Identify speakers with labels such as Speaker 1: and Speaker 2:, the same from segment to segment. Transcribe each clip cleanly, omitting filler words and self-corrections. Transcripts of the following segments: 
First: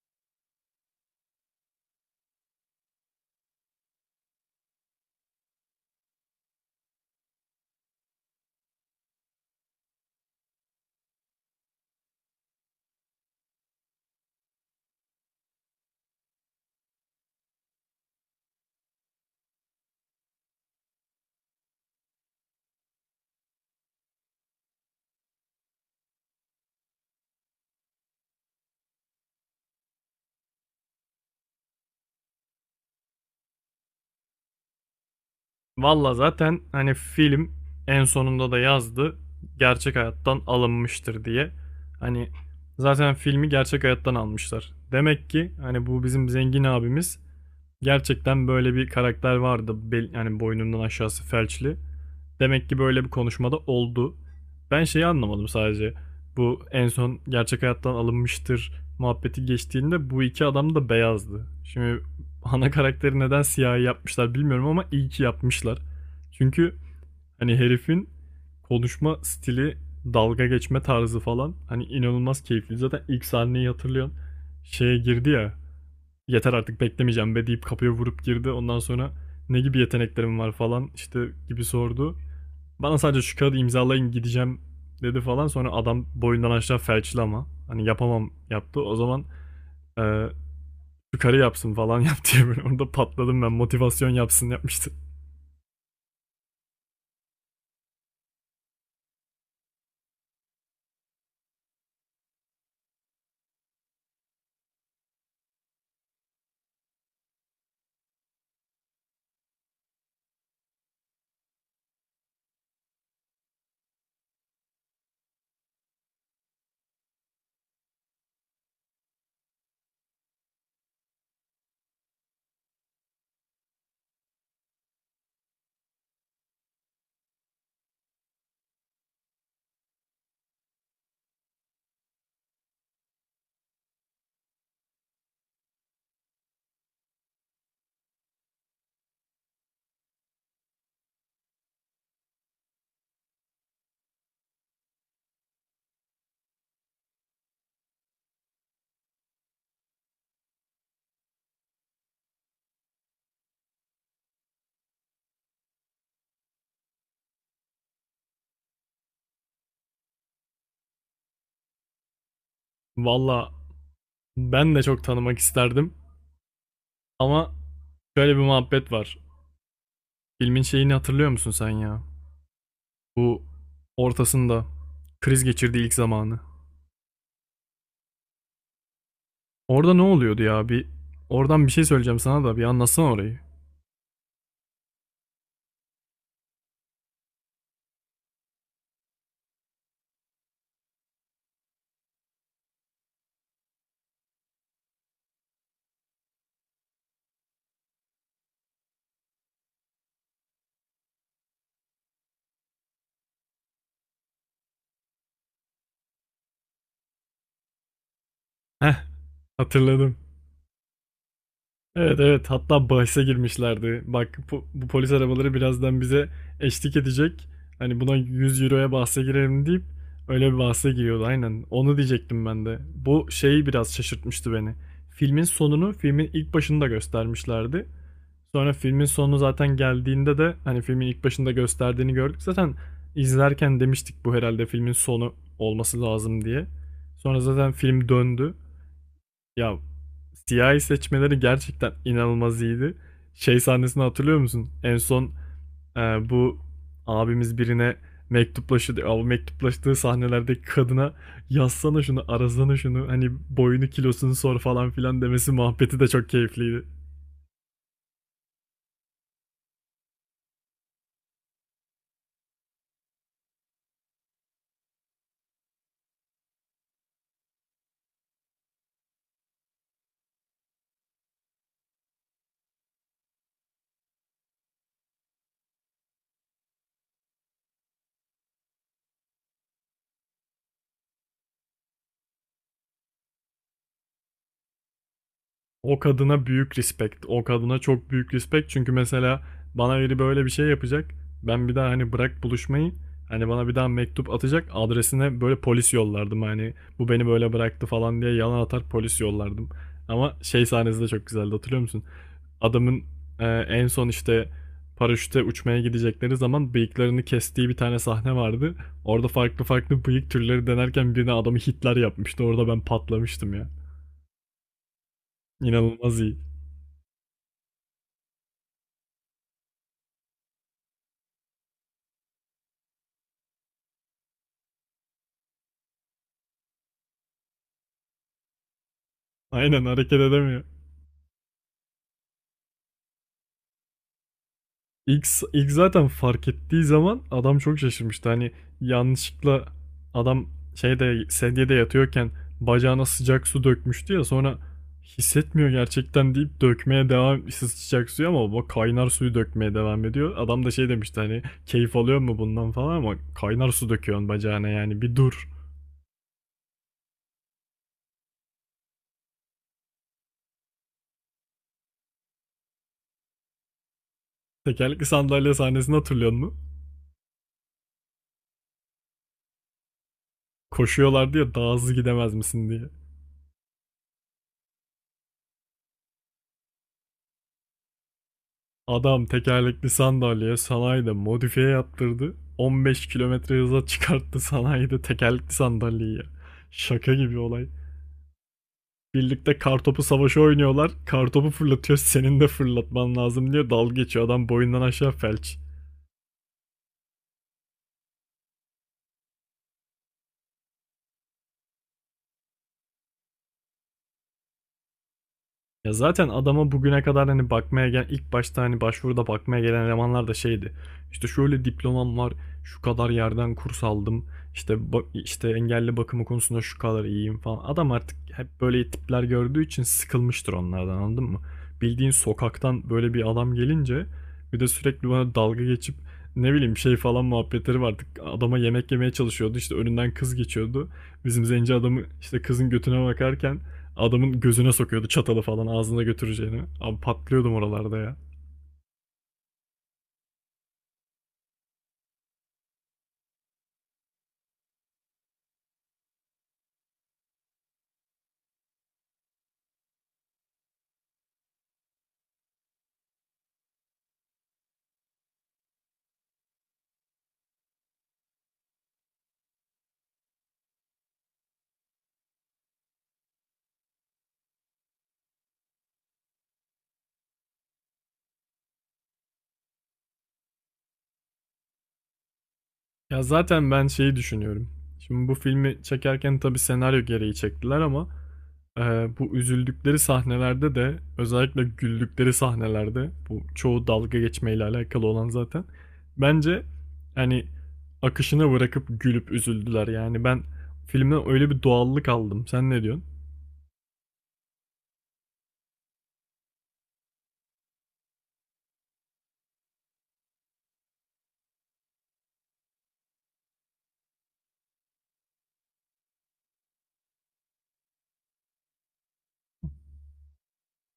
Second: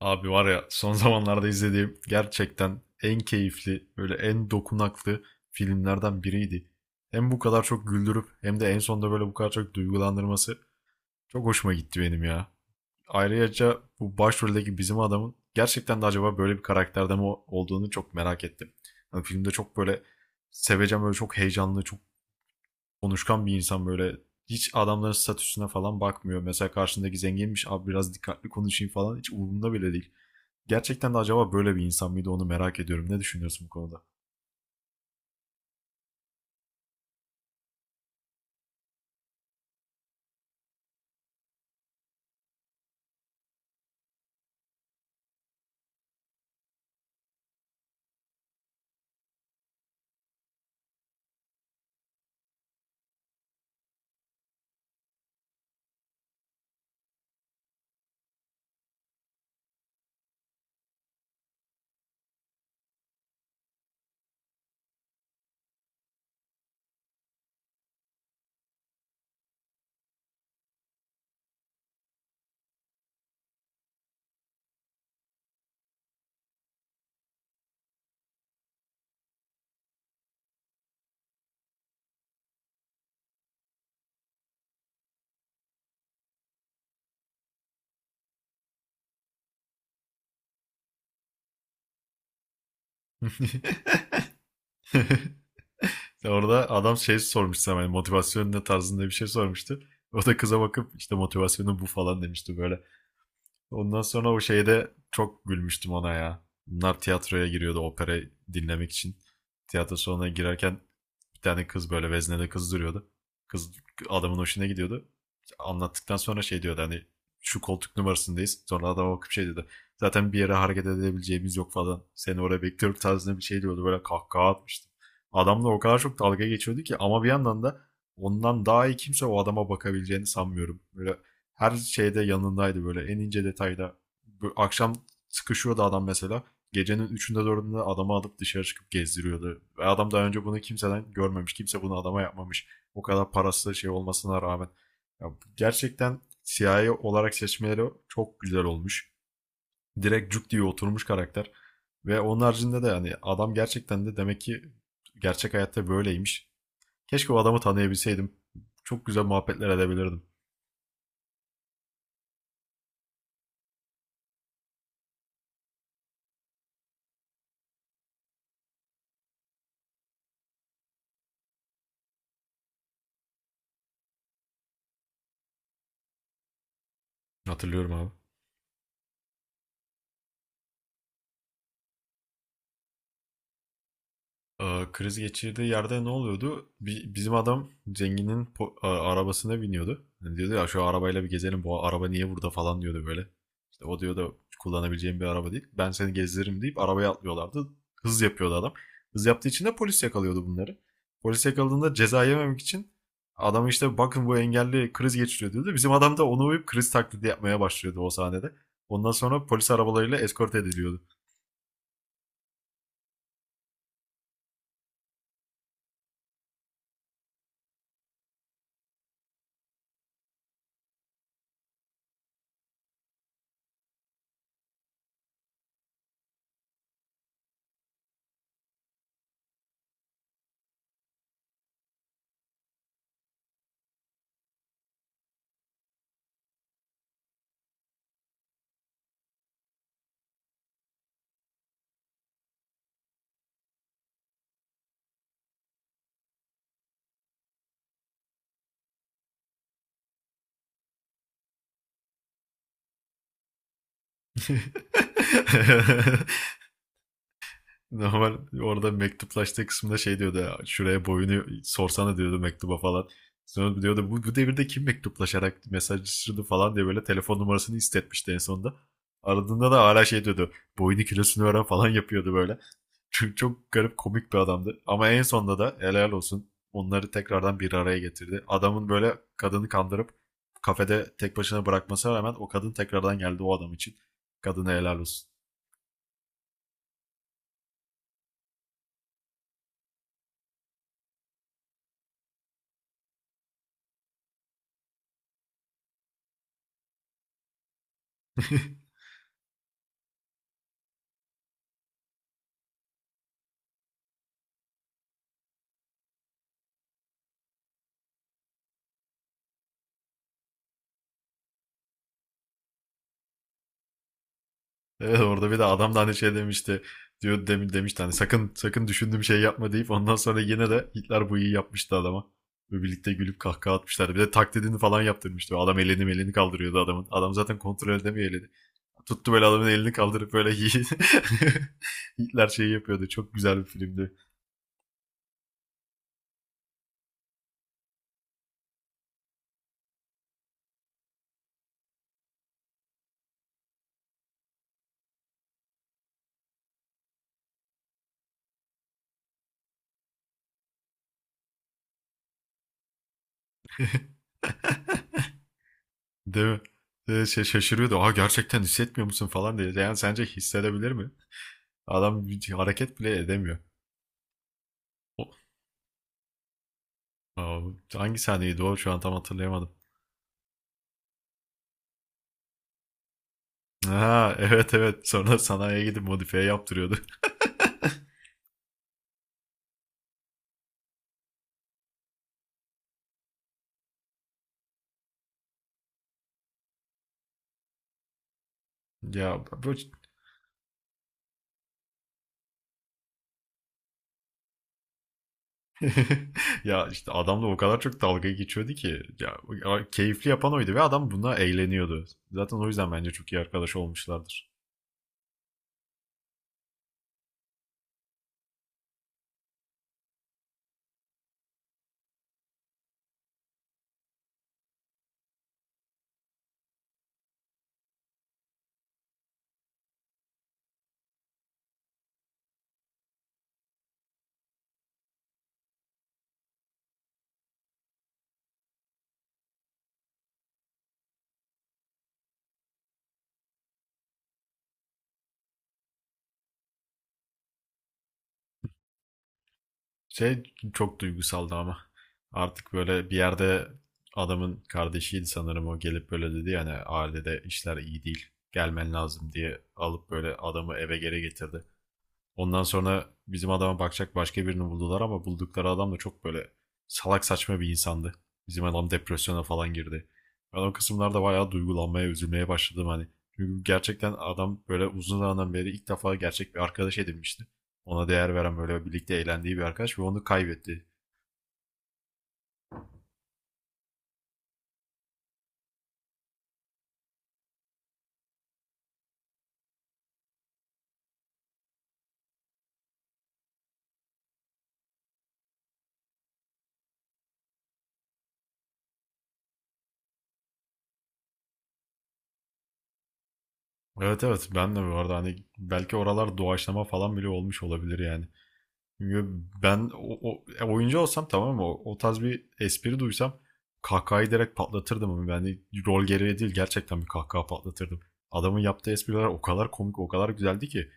Speaker 1: Abi var ya son zamanlarda izlediğim gerçekten en keyifli, böyle en dokunaklı filmlerden biriydi. Hem bu kadar çok güldürüp hem de en sonunda böyle bu kadar çok duygulandırması çok hoşuma gitti benim ya. Ayrıca bu başroldeki bizim adamın gerçekten de acaba böyle bir karakterde mi olduğunu çok merak ettim. Hani filmde çok böyle seveceğim böyle çok heyecanlı, çok konuşkan bir insan böyle hiç adamların statüsüne falan bakmıyor. Mesela karşındaki zenginmiş abi biraz dikkatli konuşayım falan hiç umurumda bile değil. Gerçekten de acaba böyle bir insan mıydı onu merak ediyorum. Ne düşünüyorsun bu konuda?
Speaker 2: Valla zaten hani film en sonunda da yazdı gerçek hayattan alınmıştır diye. Hani zaten filmi gerçek hayattan almışlar. Demek ki hani bu bizim zengin abimiz gerçekten böyle bir karakter vardı. Bel, yani boynundan aşağısı felçli. Demek ki böyle bir konuşmada oldu. Ben şeyi anlamadım sadece. Bu en son gerçek hayattan alınmıştır muhabbeti geçtiğinde bu iki adam da beyazdı. Şimdi ana karakteri neden siyahi yapmışlar bilmiyorum ama iyi ki yapmışlar. Çünkü hani herifin konuşma stili, dalga geçme tarzı falan hani inanılmaz keyifli. Zaten ilk sahneyi hatırlıyorsun. Şeye girdi ya. Yeter artık beklemeyeceğim be deyip kapıya vurup girdi. Ondan sonra ne gibi yeteneklerim var falan işte gibi sordu. Bana sadece şu kağıdı imzalayın gideceğim dedi falan. Sonra adam boyundan aşağı felçli ama. Hani yapamam yaptı. O zaman eee şu yapsın falan yap diye böyle orada patladım ben. Motivasyon yapsın yapmıştı.
Speaker 1: Orada adam şey sormuştu, sana hani motivasyon ne tarzında bir şey sormuştu. O da kıza bakıp işte motivasyonu bu falan demişti böyle. Ondan sonra o şeyde çok gülmüştüm ona ya. Bunlar tiyatroya giriyordu opera dinlemek için. Tiyatro salonuna girerken bir tane kız böyle veznede kız duruyordu. Kız adamın hoşuna gidiyordu. Anlattıktan sonra şey diyordu hani şu koltuk numarasındayız. Sonra adama bakıp şey dedi. Zaten bir yere hareket edebileceğimiz yok falan. Seni oraya bekliyorum tarzında bir şey diyordu. Böyle kahkaha atmıştı. Adamla o kadar çok dalga geçiyordu ki ama bir yandan da ondan daha iyi kimse o adama bakabileceğini sanmıyorum. Böyle her şeyde yanındaydı böyle en ince detayda. Bu akşam sıkışıyordu adam mesela gecenin üçünde dördünde adamı alıp dışarı çıkıp gezdiriyordu. Ve adam daha önce bunu kimseden görmemiş. Kimse bunu adama yapmamış. O kadar parası şey olmasına rağmen. Ya gerçekten CIA olarak seçmeleri çok güzel olmuş. Direkt cuk diye oturmuş karakter. Ve onun haricinde de yani adam gerçekten de demek ki gerçek hayatta böyleymiş. Keşke o adamı tanıyabilseydim. Çok güzel muhabbetler edebilirdim.
Speaker 2: Valla ben de çok tanımak isterdim. Ama şöyle bir muhabbet var. Filmin şeyini hatırlıyor musun sen ya? Bu ortasında kriz geçirdiği ilk zamanı.
Speaker 1: Hatırlıyorum abi.
Speaker 2: Orada ne oluyordu ya? Bir oradan bir şey söyleyeceğim sana da bir anlatsana orayı.
Speaker 1: Aa, kriz geçirdiği yerde ne oluyordu? Bizim adam zenginin arabasına biniyordu. Yani diyordu ya şu arabayla bir gezelim bu araba niye burada falan diyordu böyle. İşte o diyor da kullanabileceğim bir araba değil. Ben seni gezdiririm deyip arabaya atlıyorlardı. Hız yapıyordu adam. Hız yaptığı için de polis yakalıyordu bunları. Polis yakaladığında ceza yememek için adamı işte bakın bu engelli kriz geçiriyor diyordu. Bizim adam da onu uyup kriz taklidi yapmaya başlıyordu o sahnede.
Speaker 2: Heh,
Speaker 1: Ondan sonra polis
Speaker 2: hatırladım.
Speaker 1: arabalarıyla eskort ediliyordu.
Speaker 2: Evet, evet, hatta bahse girmişlerdi. Bak, bu polis arabaları birazdan bize eşlik edecek. Hani buna 100 euroya bahse girelim deyip öyle bir bahse giriyordu aynen. Onu diyecektim ben de. Bu şeyi biraz şaşırtmıştı beni. Filmin sonunu filmin ilk başında göstermişlerdi. Sonra filmin sonu zaten geldiğinde de hani filmin ilk başında gösterdiğini gördük. Zaten izlerken demiştik bu herhalde filmin sonu olması lazım diye. Sonra zaten film döndü. Ya, siyahi seçmeleri gerçekten inanılmaz iyiydi. Şey sahnesini hatırlıyor musun? En son e, bu abimiz birine mektuplaşıyor, diyor. O mektuplaştığı sahnelerdeki kadına yazsana şunu, arasana şunu, hani boyunu kilosunu sor falan filan demesi muhabbeti de çok keyifliydi.
Speaker 1: Normal orada mektuplaştığı kısımda şey diyordu ya, şuraya boyunu sorsana diyordu mektuba falan. Sonra diyordu bu devirde kim mektuplaşarak mesajlaşırdı falan diye böyle telefon numarasını istetmişti en sonunda. Aradığında da hala şey diyordu boyunu kilosunu öğren falan yapıyordu böyle. Çünkü çok garip komik bir adamdı. Ama en sonunda da helal olsun onları tekrardan bir araya getirdi. Adamın böyle kadını kandırıp kafede tek başına bırakmasına rağmen o kadın tekrardan geldi o adam için. Kadına helal olsun.
Speaker 2: O kadına büyük respect. O kadına çok büyük respect. Çünkü mesela bana biri böyle bir şey yapacak. Ben bir daha hani bırak buluşmayı. Hani bana bir daha mektup atacak. Adresine böyle polis yollardım. Hani bu beni böyle bıraktı falan diye yalan atar polis yollardım. Ama şey sahnesi de çok güzeldi, hatırlıyor musun? Adamın en son işte paraşüte uçmaya gidecekleri zaman bıyıklarını kestiği bir tane sahne vardı. Orada farklı farklı bıyık türleri denerken birine adamı Hitler yapmıştı. Orada ben patlamıştım ya.
Speaker 1: Evet, orada bir de adam da hani
Speaker 2: İnanılmaz
Speaker 1: şey
Speaker 2: iyi.
Speaker 1: demişti. Diyor demin demişti hani sakın sakın düşündüğüm şey yapma deyip ondan sonra yine de Hitler bu iyi yapmıştı adama. Ve birlikte gülüp kahkaha atmışlardı. Bir de taklidini falan yaptırmıştı. Adam elini elini kaldırıyordu adamın. Adam zaten kontrol edemiyor elini. Tuttu böyle adamın
Speaker 2: Aynen
Speaker 1: elini
Speaker 2: hareket
Speaker 1: kaldırıp böyle
Speaker 2: edemiyor.
Speaker 1: Hitler şeyi yapıyordu. Çok güzel bir filmdi.
Speaker 2: İlk, ilk zaten fark ettiği zaman adam çok şaşırmıştı. Hani yanlışlıkla adam şeyde sedyede yatıyorken bacağına sıcak su dökmüştü ya, sonra hissetmiyor gerçekten deyip dökmeye devam sıcak suyu, ama o kaynar suyu dökmeye devam ediyor. Adam da şey demişti hani keyif alıyor mu bundan falan, ama kaynar su döküyorsun bacağına, yani bir dur.
Speaker 1: Değil mi? Şey, şaşırıyordu. Aa, gerçekten hissetmiyor musun falan diye. Yani sence hissedebilir mi? Adam bir hareket bile edemiyor.
Speaker 2: Tekerlekli
Speaker 1: O,
Speaker 2: sandalye sahnesini hatırlıyor musun?
Speaker 1: aa, hangi sahneydi o? Şu an tam hatırlayamadım.
Speaker 2: Koşuyorlardı ya daha hızlı gidemez misin diye.
Speaker 1: Ha, evet evet. Sonra sanayiye gidip modifiye yaptırıyordu.
Speaker 2: Adam tekerlekli sandalyeye sanayide modifiye yaptırdı. 15 kilometre hıza çıkarttı sanayide tekerlekli sandalyeyi, ya. Şaka gibi olay.
Speaker 1: Ya
Speaker 2: Birlikte
Speaker 1: bu
Speaker 2: kartopu savaşı oynuyorlar. Kartopu fırlatıyor. Senin de fırlatman lazım diyor. Dalga geçiyor. Adam boyundan aşağı felç.
Speaker 1: ya işte adamla o kadar çok dalga geçiyordu ki ya keyifli yapan oydu ve adam buna eğleniyordu. Zaten o yüzden bence çok iyi arkadaş olmuşlardır.
Speaker 2: Ya zaten adama bugüne kadar hani bakmaya gelen, ilk başta hani başvuruda bakmaya gelen elemanlar da şeydi. İşte şöyle diplomam var, şu kadar yerden kurs aldım. İşte işte engelli bakımı konusunda şu kadar iyiyim falan. Adam artık hep böyle tipler gördüğü için sıkılmıştır onlardan, anladın mı? Bildiğin sokaktan böyle bir adam gelince, bir de sürekli bana dalga geçip ne bileyim şey falan muhabbetleri vardı. Adama yemek yemeye çalışıyordu. İşte önünden kız geçiyordu. Bizim zenci adamı işte kızın götüne bakarken adamın gözüne sokuyordu çatalı falan ağzına götüreceğini. Abi patlıyordum oralarda ya.
Speaker 1: Şey çok duygusaldı ama artık böyle bir yerde adamın kardeşiydi sanırım o gelip böyle dedi yani ailede işler iyi değil gelmen lazım diye alıp böyle adamı eve geri getirdi. Ondan sonra bizim adama bakacak başka birini buldular ama buldukları adam da çok böyle salak saçma bir insandı. Bizim adam depresyona falan girdi. Ben o kısımlarda bayağı duygulanmaya, üzülmeye başladım hani. Çünkü gerçekten adam böyle uzun zamandan beri ilk defa gerçek bir arkadaş edinmişti. Ona değer veren böyle birlikte eğlendiği bir arkadaş ve onu kaybetti.
Speaker 2: Ya zaten ben şeyi düşünüyorum. Şimdi bu filmi çekerken tabii senaryo gereği çektiler, ama e, bu üzüldükleri sahnelerde de, özellikle güldükleri sahnelerde, bu çoğu dalga geçmeyle alakalı olan zaten. Bence hani akışına bırakıp gülüp üzüldüler, yani ben filmden öyle bir doğallık aldım. Sen ne diyorsun?
Speaker 1: Evet evet, ben de bu arada hani belki oralar doğaçlama falan bile olmuş olabilir yani. Yo, ben oyuncu olsam tamam mı? O tarz bir espri duysam kahkahayı direkt patlatırdım. Ama yani rol gereği değil gerçekten bir kahkaha patlatırdım. Adamın yaptığı espriler o kadar komik, o kadar güzeldi ki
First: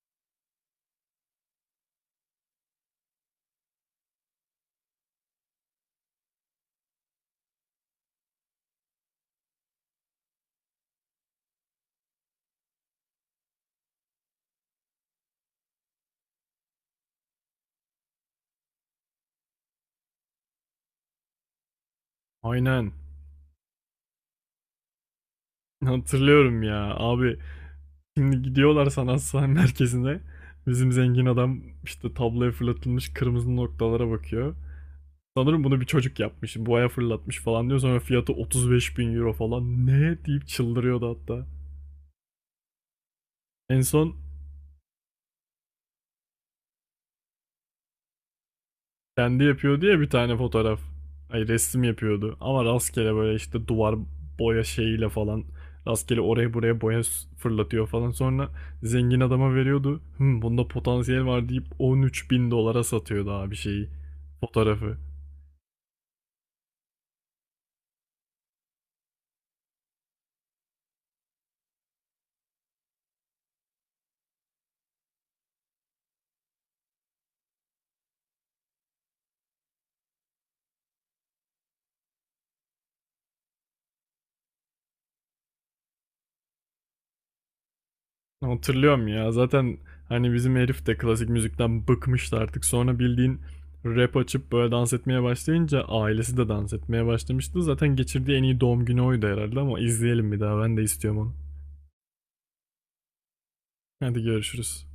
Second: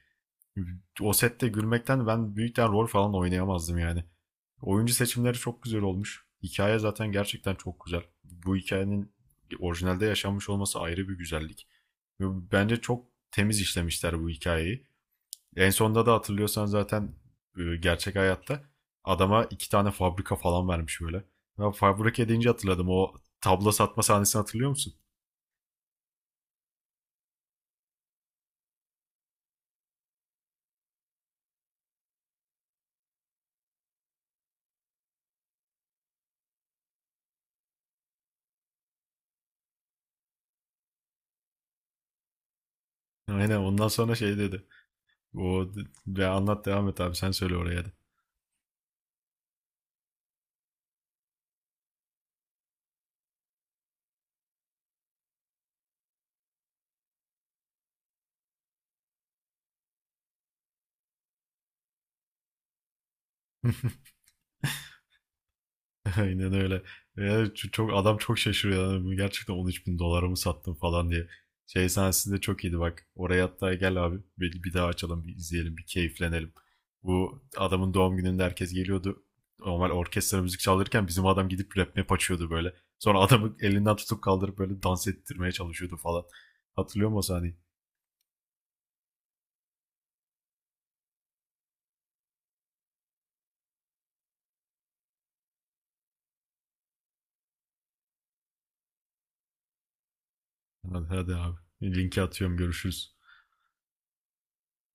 Speaker 1: o sette gülmekten ben büyükten rol falan oynayamazdım yani. Oyuncu seçimleri çok güzel olmuş. Hikaye zaten gerçekten çok güzel. Bu hikayenin orijinalde yaşanmış olması ayrı bir güzellik. Bence çok temiz işlemişler bu hikayeyi. En sonda da hatırlıyorsan zaten gerçek hayatta adama iki tane fabrika falan vermiş böyle. Ben fabrika deyince hatırladım.
Speaker 2: Aynen.
Speaker 1: O tablo satma sahnesini hatırlıyor musun?
Speaker 2: Hatırlıyorum ya abi. Şimdi gidiyorlar sanat sahne merkezine. Bizim zengin adam işte tabloya fırlatılmış kırmızı noktalara bakıyor. Sanırım bunu bir çocuk yapmış. Boya fırlatmış falan diyor. Sonra fiyatı 35 bin euro falan. Ne deyip çıldırıyordu hatta.
Speaker 1: Aynen,
Speaker 2: En
Speaker 1: ondan sonra
Speaker 2: son
Speaker 1: şey dedi. O ve anlat, devam et abi, sen söyle oraya da.
Speaker 2: kendi yapıyordu ya bir tane fotoğraf. Ay, resim yapıyordu. Ama rastgele böyle işte duvar boya şeyiyle falan. Rastgele oraya buraya boya fırlatıyor falan. Sonra zengin adama veriyordu. Hı, bunda potansiyel var deyip 13 bin dolara satıyordu abi şeyi. Fotoğrafı.
Speaker 1: Aynen öyle. Yani çok adam çok şaşırıyor. Yani bu gerçekten 13 bin dolara mı sattın falan diye. Şey sahnesi de çok iyiydi bak. Oraya hatta gel abi. Bir daha açalım, bir izleyelim, bir keyiflenelim. Bu adamın doğum gününde herkes geliyordu. Normal orkestra müzik çalırken bizim adam gidip rap map açıyordu böyle. Sonra adamı elinden tutup kaldırıp böyle dans ettirmeye çalışıyordu falan. Hatırlıyor musun o sahneyi?
Speaker 2: Hatırlıyorum ya. Zaten hani bizim herif de klasik müzikten bıkmıştı artık. Sonra bildiğin rap açıp böyle dans etmeye başlayınca ailesi de dans etmeye başlamıştı. Zaten geçirdiği en iyi doğum günü oydu herhalde, ama izleyelim bir daha. Ben de
Speaker 1: Hadi,
Speaker 2: istiyorum onu.
Speaker 1: hadi abi. Linki atıyorum, görüşürüz.
Speaker 2: Hadi, görüşürüz.